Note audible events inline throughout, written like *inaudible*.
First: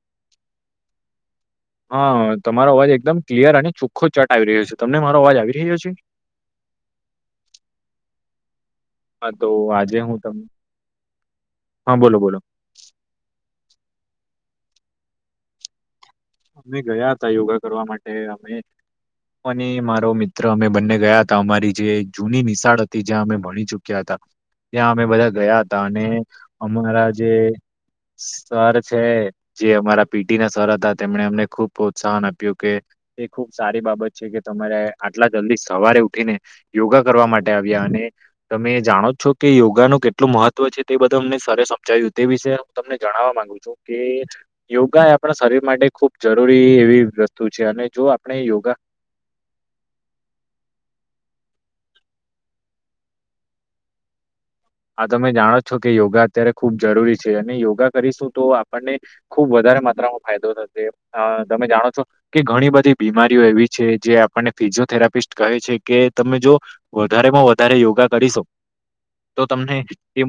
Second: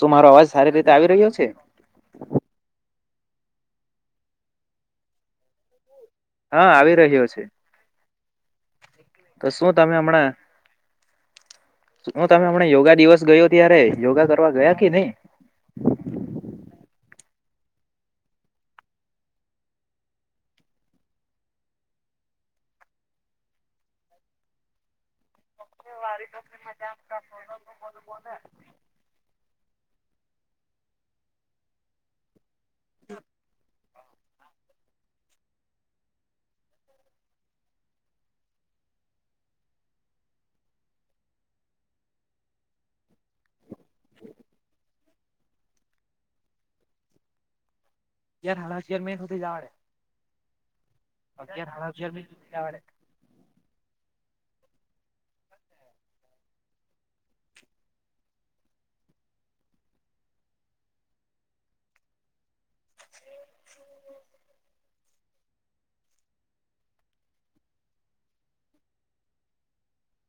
તો મારો અવાજ સારી રીતે આવી રહ્યો છે. હા તમારો અવાજ એકદમ ક્લિયર અને ચોખ્ખો ચટ આવી રહ્યો છે તમને મારો અવાજ આવી રહ્યો છે. હા આવી રહ્યો છે. હા, તો શું તમે આજે હું હમણાં તમને હા, બોલો, શું બોલો. તમે હમણા યોગા દિવસ ગયો ત્યારે યોગા કરવા ગયા કે નઈ. અમે ગયા તા યોગા કરવા માટે અમે. મને મારો મિત્ર અમે બંને ગયા હતા અમારી જે જૂની નિશાળ હતી જ્યાં અમે ભણી ચુક્યા હતા ત્યાં અમે બધા ગયા હતા અને અમારા જે સર છે જે અમારા પીટી ના સર હતા એમને અમને ખુબ પ્રોત્સાહન આપ્યું કે એ ખુબ સારી બાબત છે કે તમારે આટલા જલ્દી સવારે ઉઠીને યોગા કરવા માટે આવ્યા અને તમે જાણો છો કે યોગા નું કેટલું મહત્વ છે તે બધું અમને સરે સમજાવ્યું તે વિશે હું તમને જણાવવા માંગુ છું કે યોગા એ આપણા શરીર માટે ખુબ જરૂરી એવી વસ્તુ છે અને જો આપણે યાર, યોગા હાડા, અગિયારમા મા એક સુધી જાવા દે. *unintelligible* આ તમે જાણો છો કે યોગા અત્યારે ખુબ જરૂરી છે, અને યોગા કરીશું તો આપણને ખુબ વધારે ધારે માત્રમાં ફાયદો થશે. અ તમે જાણો છો કે ઘણી બધી બીમારીઓ એવી છે, જે આપણને ફિઝિયોથેરાપી પીસ્ટ કહે છે કે, તમે જો વધારેમાં વધારે યોગા કરીશો તો તમને એ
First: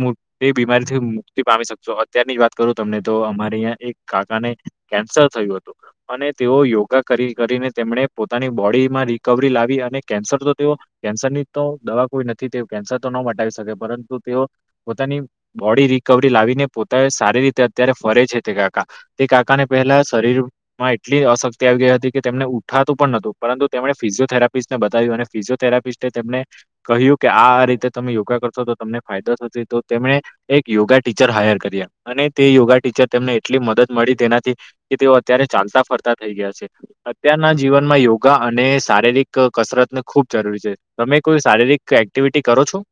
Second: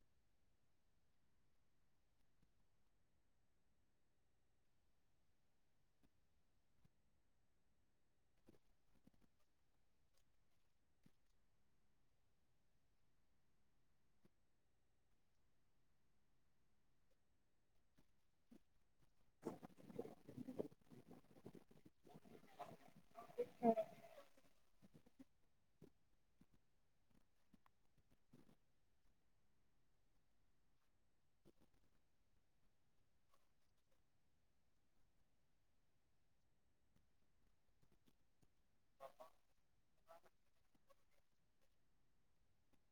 એ બીમારીથી મુક્તિ પામી શકશો. અત્યારની જ વાત કરું તમને, તો અમારે અહીં એક કાકાને કેન્સર થયું હતું, અને તેઓ યોગા કરી કરીને તેમણે પોતાની બોડીમાં રિકવરી લાવી. અને કેન્સર તો તેઓ કેન્સર ની તો દવા કોઈ નથી. તે કેન્સર તો ન મટાવી શકે. પરંતુ, તેઓ પોતાની બોડી રિકવરી લાવીને, પોતા એ સારી રીતે અત્યારે ફરે છે. તે કાકા તે કાકાને પહેલા શરીર માં એટલી અશક્તિ આવી ગઈ હતી કે તેમને ઉઠાતું પણ ન હતું, પરંતુ તેમણે ફિઝિયોથેરાપિસ્ટને બધી ધાયું, અને ફિઝિયોથેરાપિસ્ટ તેમને કહ્યું કે, આ રીતે તમે યોગા કરશો, તો તમને તમને ફાયદો થશે. તો તેમણે એક યોગા ટીચર હાયર કર્યા, અને તે યોગા ટીચર તેમને એટલી મસ્ત મદદ મળી, તેનાથી કે તેઓ અત્યારે ચાલતા-ફરતા થઈ ગયા છે. અત્યારના જીવનમાં યોગા અને શારીરિક કસરતને ખૂબ જરૂરી છે. તમે કોઈ શારીરિક એક્ટિવિટી કરો છો?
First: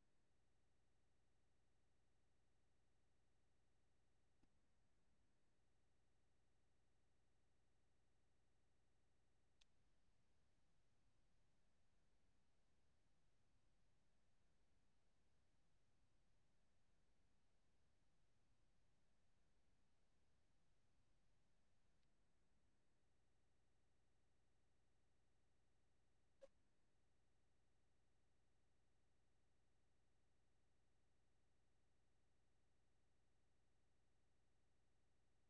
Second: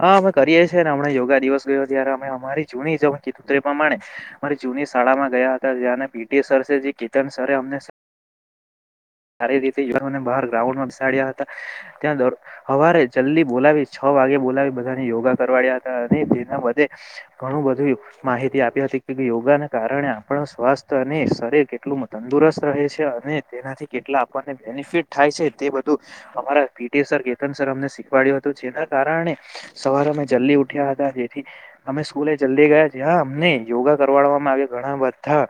હા, અમે કરીએ છીએ ને. હમણા યોગા દિવસ ગયો ત્યારે અમે અમારી જૂની જતરી પ્રમાણે ની શાળામાં ગયા હતા, જ્યાને પી. ટી. સર છે, જે કેતન સર અમને સારી રીતે યુવાને બહાર ગ્રાઉન્ડમાં બેસાડ્યા હતા. ત્યાં હવારે જલ્દી બોલાવી છ વાગે બોલાવી, બધાને યોગા કરવાડ્યા હતા, અને તેને ઘણું બધી માહિતી આપી હતી. યોગાને કારણે આપણ સ્વાસ્થ્ય અને શરીર કેટલું તંદુરસ્ત રહે છે, અને તેનાથી કેટલા આપણને બેનિફિટ થાય છે, તે બધું અમારા P. T. Sir, Ketan sir અમને શીખવાડ્યું હતું, જેના કારણે સવારે અમે જલ્દી ઉઠ્યા હતા, જેથી અમે સ્કૂલે જલ્દી ગયા જ. અમને યોગા કરવાડવામાં આવ્યા ઘણા બધા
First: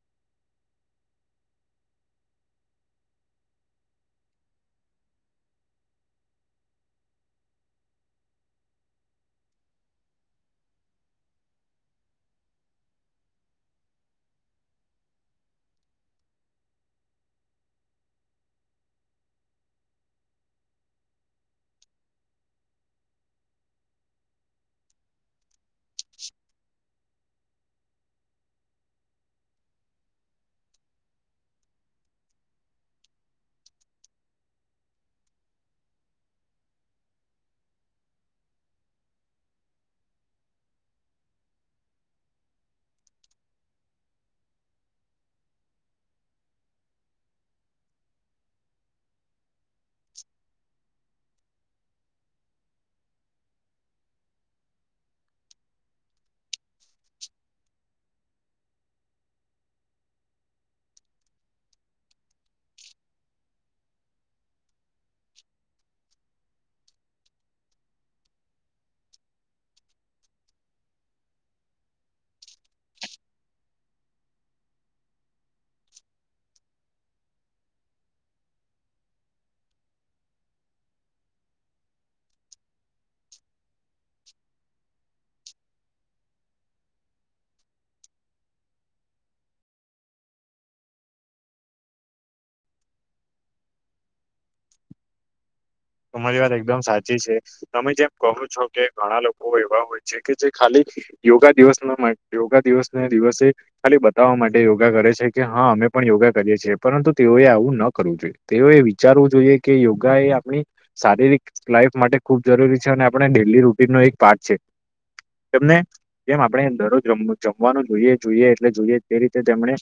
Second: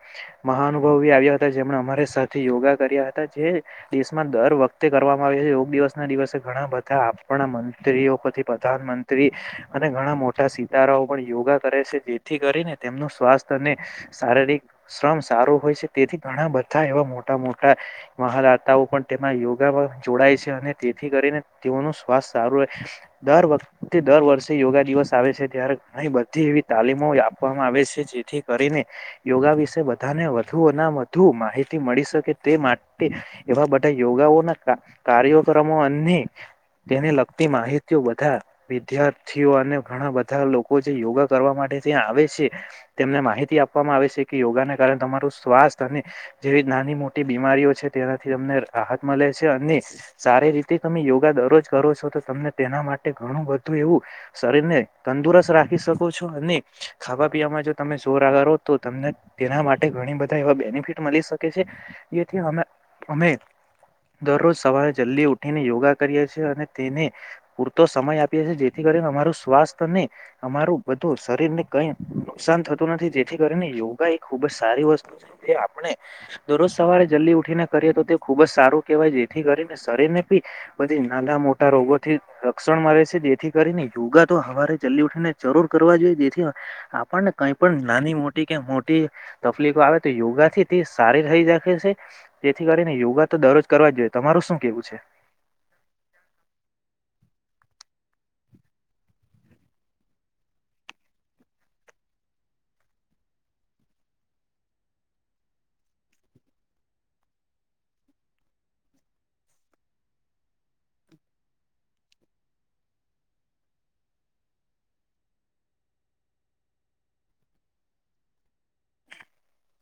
મહાનુભાવો આવ્યા હતા, જેમણે અમારી સાથે યોગા કર્યા હતા. જે દેશમાં દર વખતે કરવામાં આવે છે, યોગ દિવસ ના દિવસે ઘણા બધા આપણા મંત્રીઓ પ્રધાનમંત્રી અને ઘણા મોટા સીતારાઓ પણ યોગા કરે છે, જેથી કરીને તેમનું સ્વાસ્થ્ય અને શારીરિક શ્રમ સારો હોય છે, તેથી ઘણા બધા એવા મોટા-મોટા મહાદાતાઓ પણ તેમાં યોગામાં જોડાય છે, અને તેથી કરીને તેઓનું સ્વાસ્થ સારું રહે. દર વખતે દર વર્ષે યોગા દિવસ આવે છે, ત્યારે ઘણી બધી એવી તાલીમો આપવામાં આવે છે, જેથી કરીને યોગા વિશે બધાને વધુ વધુ માહિતી મળી શકે. તે માટે એવા બધા યોગાઓના કાર્યક્રમો અને તેને લગતી માહિતીઓ બધા વિદ્યાર્થીઓ અને ઘણા બધા લોકો જે યોગા કરવા માટે. માટે આવે છે તેમને માહિતી આપવામાં આવે છે કે, યોગાને કારણે તમારું સ્વાસ્થ અને જે નાની-મોટી બીમારીઓ છે, તેનાથી તમને રાહત મળે છે અને સારી રીતે તમે યોગા દરરોજ કરો છો, તો તને તેના માટે ઘણું બધું એવું શરીરને તંદુરસ્ત રાખી શકો છો. ખાવા-પીવા તમે જોર આકારો, તો તમને તેના માટે ઘણી બધા એ બેનિફિટ મળી. શીખે છે, એથી અમે. અમે દરરોજ સવારે જલ્દી ઉઠીને યોગા કરીએ છીએ. તે પૂરતો સમય આપીએ, જેથી કરીને અમારું સ્વાસ્થને અમારું બધું. શરીરને કંઈ નુકસાન થતું નથી, જેથી કરીને યોગા એ ખુબ જ સારી વસ્તુ છે. એ આપણે દરરોજ સવારે જલ્દી ઉઠીને. તો તે ખુબ જ સારું કહેવાય, જેથી કરીને શરીર ને બી બધી નાના-મોટા રોગોથી રક્ષક. છે, જેથી કરીને યોગા તો હરે જલ્લી ઉઠીને જરૂર કરવા જોઈએ, જેથી આપણને કઈ પણ. નાની મોટી કે મોટી તકલીફો આવે, તો યોગા થી તે સારી રહી રાખે છે. તેથી કરીને યોગા તો દરરોજ કરવા જ જોઈએ, તમારું શું કેવું છે. તમારી વાત એકદમ સાચી છે, તમે જેમ કહો છો કે ઘણા લોકો એવા હોય છે કે ખાલી. યોગા દિવસ, યોગા દિવસ દિવસે ખાલી બતાવવા માટે યોગા કરે છે, કે હા અમે. પણ યોગા કરીએ, પરંતુ તેઓ એ આવું ન કરવું જોઈએ. તેઓએ વિચારવું જોઈએ કે યોગા એ આપણી. શારીરિક લાઈફ માટે ખૂબ જરૂરી છે, અને આપણે ડેલી રૂટીન નો એક પાર્ટ છે. તેમને જેમ આપણે દરરોજમ જમવાનું જોઈએ જોઈએ એટલે જોઈએ તે રીતે તેમણે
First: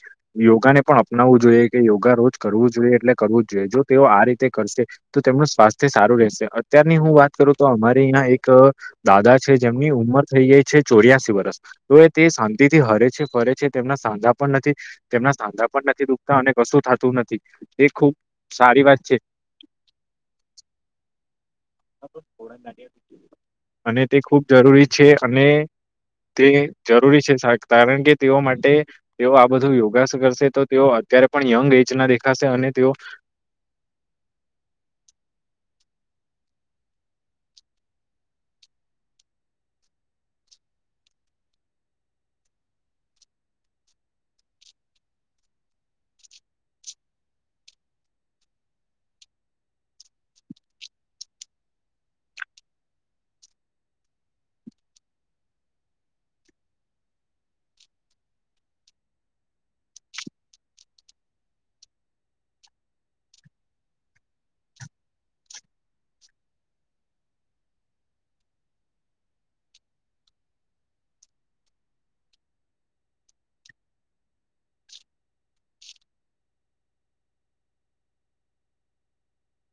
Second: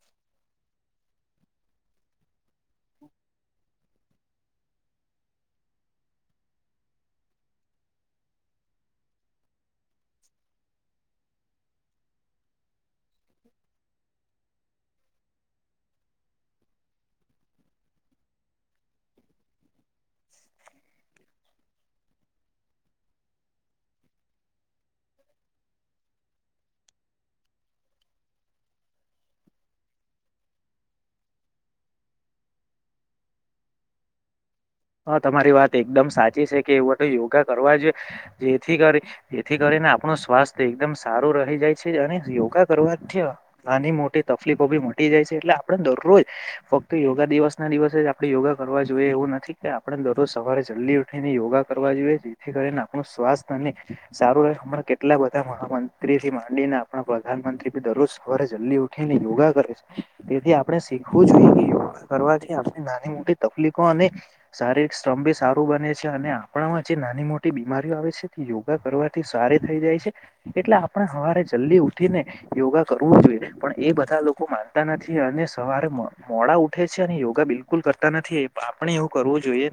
યોગા ને પણ અપનાવવું જોઈએ કે યોગા રોજ કરવું જોઈએ એટલે કરવું જ જોઈએ જો તેઓ આ રીતે કરશે તો તેમનું સ્વાસ્થ્ય તે સારું રહેશે અત્યારની હું વાત કરું તો અમારી અહં એક દાદા છે જેમની ઉંમર થઈ જાય છે ચોર્યાસી વર્ષ તો તે શાંતિથી હરે છે ફરે છે તેમના સાંધા પણ નથી તેમના સાંધા પણ નથી દુખતા અને કશું થતું નથી એ ખુબ સારી વાત છે *unintelligible* અને તે ખુબ જરૂરી છે અને તે જરૂરી છે કારણ કે તેઓ માટે તેઓ આ બધું યોગાસ કરશે તો તેઓ અત્યારે પણ યંગ એજ ના દેખાશે અને તેઓ *unintelligible* હા તમારી વાત એકદમ સાચી છે કે એવું તો યોગા કરવા જ જેથી કરી જેથી કરી આપણું સ્વાસ્થ્ય એકદમ સારું રહી જાય છે અને યોગા કરવાથી નાની મોટી તકલીફોી મ જાય છે એટલે આપ દરરોજ ફક્ત યોગા દિવસ ના દિવસે જ આપણે યોગા કરવા જોઈએ એવું નથી કે આપણે દરરોજ સવારે જલ્દી ઉઠીને યોગા કરવા જોઈએ જેથી કરીને આપણું સ્વાસ્થ્ય અને સારું રહે હમણા કેટલા બધા મહામંત્રીથી માંડીને આપણા પ્રધાનમંત્રી બી દરરોજ સવારે જલ્દી ઉઠીને યોગા તેથી આપણે શીખવું જોઈએ કરવાથી આપ નાની મોટી તકલીફો અને શારીરિક સ્ત્રભ બી સારું બને છે અને આપણામાં જે નાની મોટી બીમારીઓ આવે છે યોગા કરવાથી સારી લેટ થઈ જાય છે એટલે આપણે સરે જલ્દી ઉઠીને યોગા કરવું જોઈએ પણ એ બધા લોકો માનતા નથી અને સવારે મોડા ઉઠે છે અને યોગા બિલકુલ કરતા નથી એ આપણે એ કરવુ જોઈએ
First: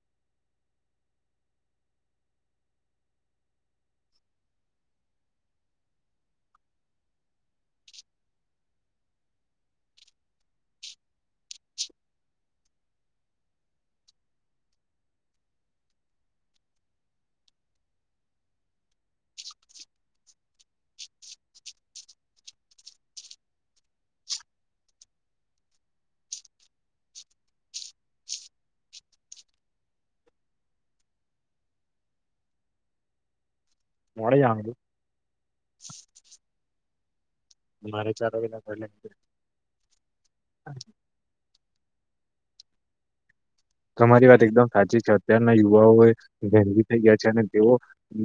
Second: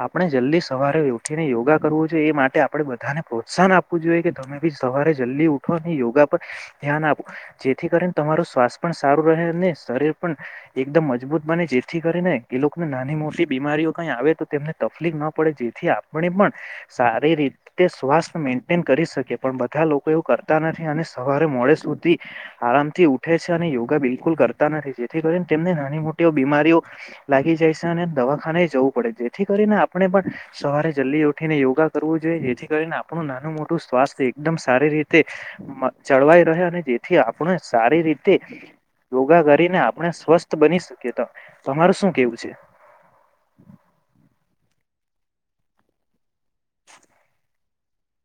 આપણે જલ્દી સવારે ઉઠીને યોગા કરવું જોઈએ એ માટે આપણેે બધાને પ્રોત્સાહન આપ ઊઠવું જોઈ તમે બી સવારે જલ્દી ઉઠો યોગા પર ધ્યાન આપો જેથી કરીને તમારો સ્વાસ્થ સારું રહે શરીર પણ એકમ મજબૂત બને જેથી કરી ને એ લોકોને નાની મોટી બીમારીઓ કઈ આવે તો તેમને તકલીફ ના પડે જેથી આપણે પણ સારી રીતે સ્વાસ્થ મેન્ટેન કરી શકે પણ બધા લોકો એવું કરતા નથી અને સવારે મોડે સુધી આરામથી ઉઠે છે યોગા બિલકુલ કરતા નથી જેથી કરીને તેમને નાની મોટી બીમારીઓ લાગી જાય છે અને દવા જવું પડે જેથી કરીને આપણે પણ સવારે જલ્દી ઉઠીને યોગા કરવું જોઈએ જેથી કરીને આપણું નાનું મોટુ હું સ્વાસ્થ મોડે જ એકદમ આમ સારી રીતે ચળવાઈ રહે અને જેથી આપ પણ સારી મારે ચાર રીતે વાગે યોગા કરીને આપણે સ્વસ્થ બની શકીએ તો તમારું શું કેવું છે તમારી વાત એકદમ સાચી છે અત્યારના યુવાઓ ગરગી થઈ ગયા છે અને તેઓ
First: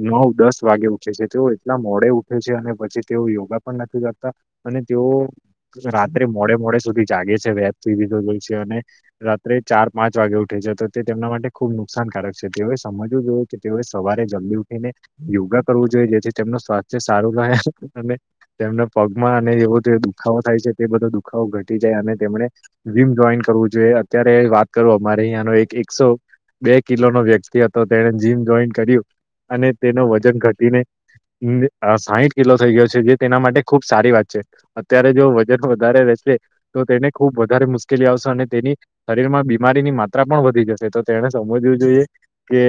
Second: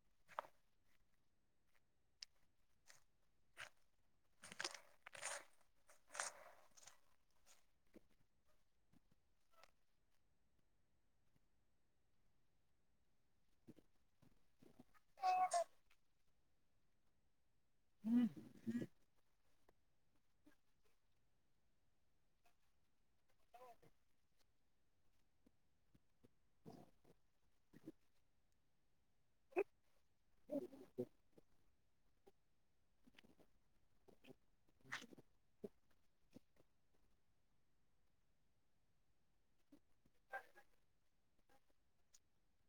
નવ દસ વાગે ઉઠે છે તેઓ એટલા મોડે ઉઠે છે અને પછી તેઓ યોગા પણ નથી કરતા અને તેઓ બોવ રાત્રે મોડે મોડે સુધી જાગે છે વેપ સુઈ દીધોય છે અને રાત્રે ચાર પાંચ વાગે ઉઠે છે તો તે તેમના માટે ખુબ નુકસાનકારક છે તેઓએ સમજવું જોય કે તેઓએ સવારે જલ્દી ઉઠીને યોગા કરવું જોઈએ જે છે તેમનું સ્વાસ્થ્ય સારું રહે અને તેમના પગમાં અને એવ દુખાવો થાય છે તે બધો દુખાવો ઘટી જાય અને તેમને વિમ જોઈન કરવું જોઈએ અત્યારે વાત કરો અમારે અહંનો એક એકસો બે કિલો નો વ્યક્તિ હતો તેણે જીમ જોઈન કર્યું અને તેનો વજન ઘટીને સાહીટ કિલો થઈ ગયો છે જે તેના માટે ખુબ સારી વાત છે અત્યારે જો વજન વધારે રહેશે તો તેને ખૂબ વધારે મુશ્કેલી આવશે અને તેની શરીરમાં બી બીમારી ની માત્રા પણ વધી જશે તો તેને સમજવું જોઈએ કે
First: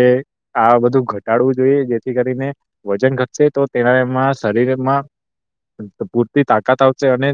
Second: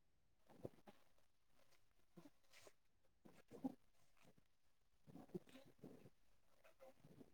આ બધું ઘટાડવું જોઈએ જેથી કરીને વજન ઘટશે તો તેના એમાં શરીરમાં પૂરતી તાકાત આવશે અને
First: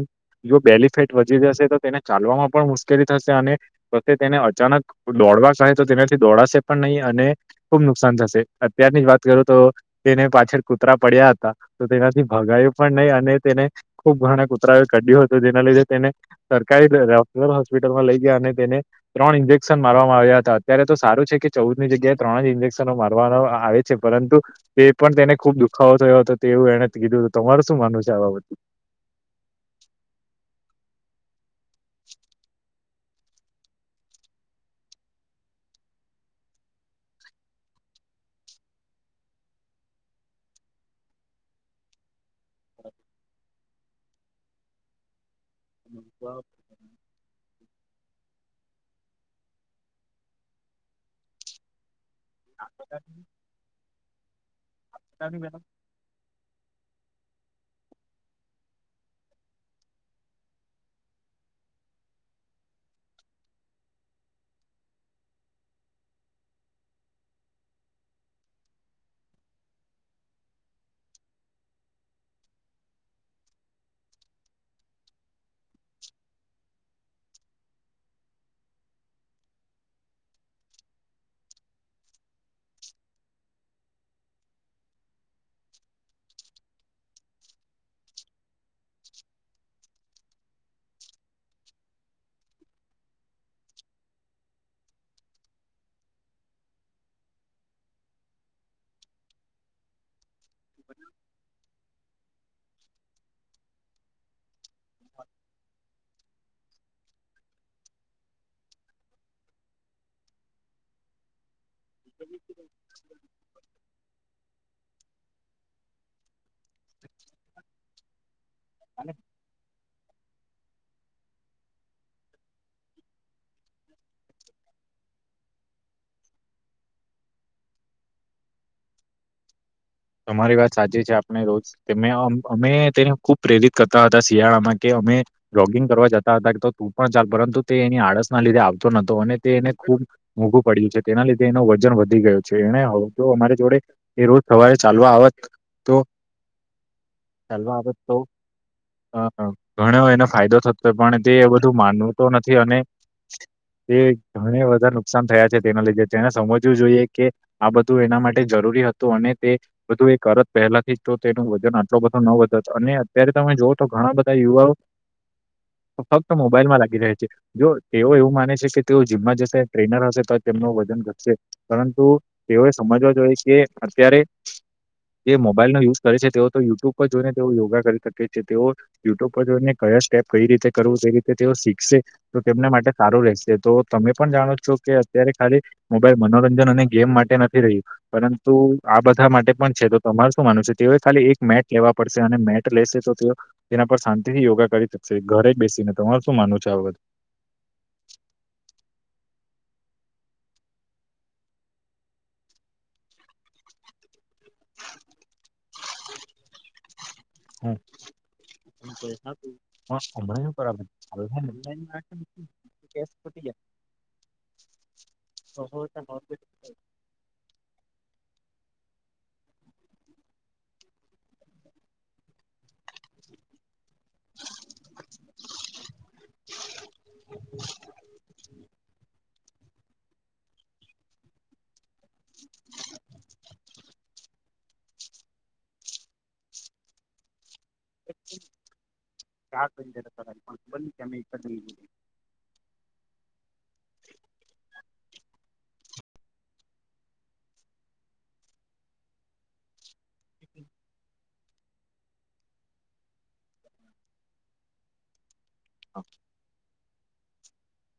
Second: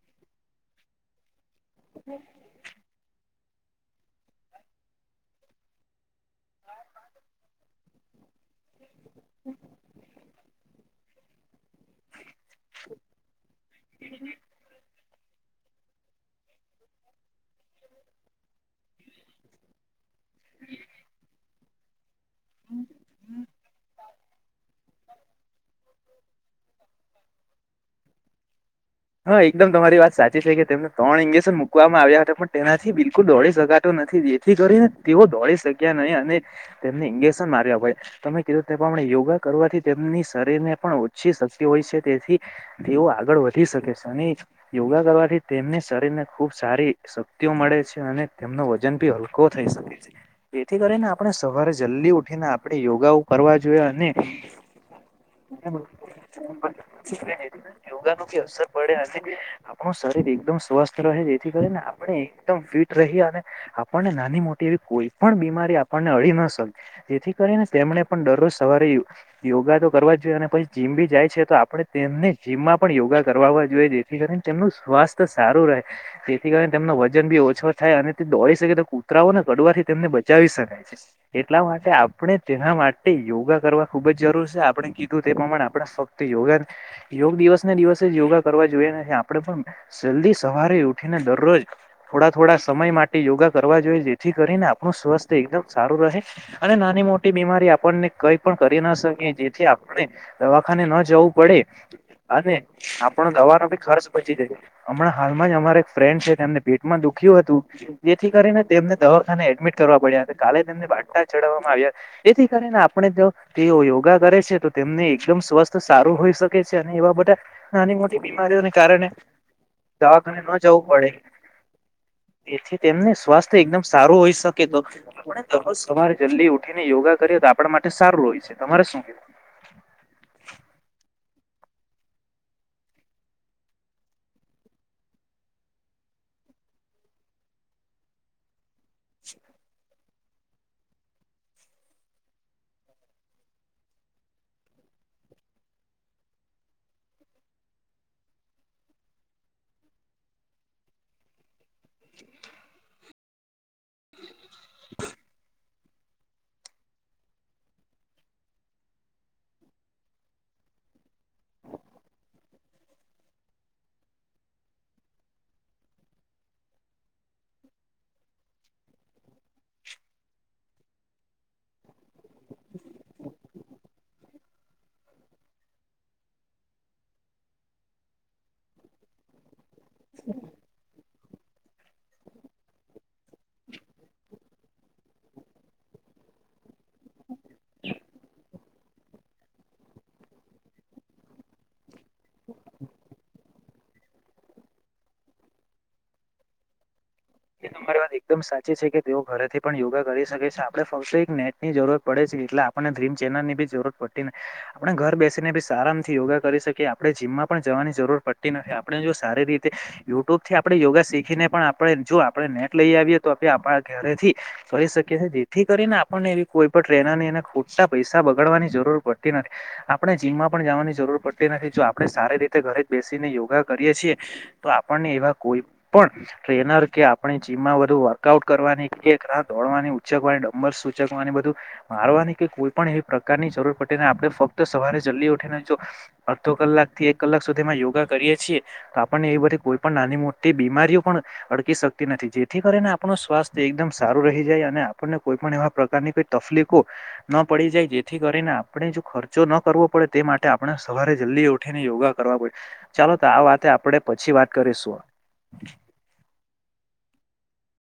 જો બેનિફેટ જશે તો તેને ચાલવામાં પણ મુશ્કેલી થશે અને પો તેને અચાનક દોડવા કહે તો તેને દોડાશે પણ નહીં અને ખુબ નુકસાન થશે અત્યારની જ વાત કરો તો તેને પાછળ કૂતરા પડ ત્યાં હતા તો તેનાથી ભગાયું પણ નહી અને તેને ખુબ ઘણા કુતરાય કઢ્યું હતું જેના લીધે તેને સરકારીલ હોસ્પિટલમાં લઈ ગયા અને તેને ત્રણ ઇન્જેક્શન મારવામાં આવ્યા ત્રણ ઇન્જેક્શન મારવામાં આવ્યા હતા અત્યારે તો સારું છે કે ચૌદ ની જગ્યાએ ત્રણ જ ઇન્જેક્શનો મરવાના આવેછે પરંતુ તે પણ તેને ખુબ દુખાવો થયો હતો તે એવું એને કીધું હતું તમારું શું માનવું છે આવા બાબતે હા એકદમ તમારી વાત સાચી છે કે તેમને ત્રણ ઇન્જેક્શન મૂકવામાં આવ્યા હતા પણ તેના બિલકુલ દોડી શકાતો નથી જેથી કરીને તેઓ દોડી શક્યા નહી અને તેમને ઇન્જેક્શન માર્યા ભાઈ તમે કીધું તે પ્રમાણે યોગા કરવાથી તેમની શરીર ને પણ ઓછી શક્તિ હોય છે તેથી તેઓ આગળ વધી શકે છે અને યોગા કરવાથી તેમની શરીર ને ખુબ સારી શક્તિઓ મળે છે અને તેમનો વજન ભી હલકો થઈ શકે છે તેથી કરીને આપણે સવારે જલ્દી ઉ ને આપડે યોગા કરવા જોઈએ અને *unintelligible* *unintelligible* યોગા ન બી અસર પડે અને આપણું શરીર એકદમ સ્વસ્થ રહે જેથી કરીને આપડે ફીટ રહી અને આપણને નાની મોટી એવી કોઈ પણ બીમારી આપણને અડે તેથી કરીને તેમને પણ દરરોજ સવારે યોગા તો કરવા અને પછી જીમ બી જાય છે તો આપણે તેમને જીમમાં પણ યોગા કરવા જોઈએ જેથી કરી તેમનું સ્વાસ્થ્ય સારું રહે તેથી કારણે તેમનો વજન બી ઓછો થાય અને તે દોડી શકે કૂતરાઓ ને કડવાથી તેમને બચી બચાવી શકાય છે એટલા માટે આપણે તેના માટે યોગા કરવા ખુબ જ જરૂર છે આપણે તે પ્રમાણે આપણે ફક્ત યોગા યોગ દિવસ ને દિવસે યોગા કરવા જોઈએ આપણેે પણ જલ્દી સવારે ઉઠીને દરરોજ થોડા થોડા સમય માટે યોગા કરવા જોઈએ જેથી કરીને આપણું સ્વસ્થ એકદમ સારું અને નાની મોટી બીમારી આપને કઈ પણ કરી ના શકીએ જેથી દવાખાને ન જવું પડે અને આપણો દવાનો ભી ખર્ચ બચી જ હમણાં હાલમાં જ અમારે એક ફ્રેન્ડ છે તેમને ભેટમાં દુખ્યું હતું જેથી કરીને તેમને દવારખાને એડમિટ કરવા પડ્યા હતા કાલે તેમનેટા ચ તેથી કરીને આપણે જો તેઓ યોગા કરે છે તો તેમને એકદમ સ્વસ્થ સારું હોઈ શકે અને એવા બધા નાની મોટી બીમારીઓને કારણે દવાખને ન જવું પડે એથી તેમને સ્વાસ્થ્ય એકદમ સારું હોઈ શકે તો આપણે દરરોજ સવાર જલ્દી ઉઠીને યોગા કરીએ આપણા માટે સારું હોય છે તમારે શું કેું તમારી વાત સાચી છે આપણે રોજ અમે તેને ખુબ પ્રેરિત કરતા હતા શિયાળામાં કે તમે જોગિંગ કરવા જતા હતા તું પણ ચાલ પરંતુ તે એની આળસ ના લીધે આવ નતો અને તે એને ખૂબ મોંઘું પડ્યું છે તેના લીધે એનો વજન વધી ગયો છે એને જો અમારી જોડે એ રોજ થવાય ચાલવા આવત તો ચાલ તો ઘણો એનો ફાયદો થતો હોય પણ તે બધ માનવું તો નથી અને તે ઘ બધા નુકસાન થયા છે તેના લીધે તેને સમજવું જોઈએ કે આ બધું એના માટે જરૂરી હતું અને તે બધું એક અત પહેલાથી જ તો તે એનું વજન નાચો બધો ન વધ જ અને અત્યારે તમે જોુઓ તો ઘણા બધા યુવાઓ ફક્ત મોબાઈલ માં લાગી રહ્યા છે જો તેઓ એવું માને છે કે તેઓ જીમમાં જશે ટ્રેનર હશે તો તેમનું વજન પરંતુ તેઓએ સમજવા જોઈ કે અત્યારે હ જે મોબાઈલ નો યુઝ કરે છે તેઓ તો યુટ્યુબ પર જોઈને તેઓ યોગા કરી શકે છે તેઓ યુટ્યુબ પર જોઈને કયા સ્ટેપ કઈ રીતે કરવું તે રીતે તેઓ શીખશે તો તેમના માટે સારું રહેશે તો તમે પણ જાણો છો કે અત્યારે મોબાઈલ મનોરંજન અને ગેમ માટે નથી રહ્યું પરંતુ આ બધા માટે પણ છે તો તમાર શું માન છે તેઓ ખાલી એક મેટ લેવા પડશે અને મેટ લેશે તો તેઓ તેના પર શાંતિ થી યોગ ા કરી શકશે ઘરે બેસીને તમાર શું માનુંવ છે આ વ એ તમારી વાત એકદમ સાચી છે કે તેઓ ઘરેથી પણ યોગા કરી શકે છે આપણે ફ એક નેટ ની જરૂરત પડે છે એટલે આપણને ડ્રીમ ચેનલ ની બી જરૂરત પડતી આપણે ઘર બેસીને બી આરામ થી યોગા કરી શકીએ આપણે જીમમાં પણ જવાની જરૂર પડતી નથી આપણે જો સારી રીતે યુટ્યુબથી આપણે બાબત યોગા શીખીને પણ આપણે જો આપણે નેટ લઈ આવીએ તો આપે આપણા ઘરેથી થઈ શકીએ છીએ જેથી કરીને આપણને એવી કોઈ પણ ટ્રેન એ ખોટા પૈસા બગડવાનીર પડતી નથી આપણે જીમમાં પણ જવાની જરૂર પડતી નથી જો આપણે સારી રીતે ઘરે જ બેસીને યોગા કરી તો આપણને એવા કોઈ પણ ટ્રેનર કે આપણી ચીમમાં વધુ વર્કઆઉટ કરવાની ોડની ઉચકની ડબ સૂચકની બધું મારવાની કે કોઈ પણ એવી પ્રકારની જરૂર પડને ફક્ત સવારે જલ્દિ ઉઠી અડધો કલાક થી એક કલાક સુધી યોગા કરીે છીએ તો આપણને એ બધી કોઈ પણ નાની મોટી બીમારીઓ પણ અડકી નથી જેથી કરીને આપણું સ્વાસ્થ્ય એકદમ સારું રહી જાય અને આપણને કોઈ પણણ એવા પ્રકારની કોઈ તકલીકોો ન પડી જાય જેથી કરીને આપણે જો ખર્ચો ન કરવો પડે તે માટે આપણે સવારે જલ્દી ઉઠીને ગા કરવા ચાલો તો આ વાતે આપડે પછી વાત કરીશું ઓ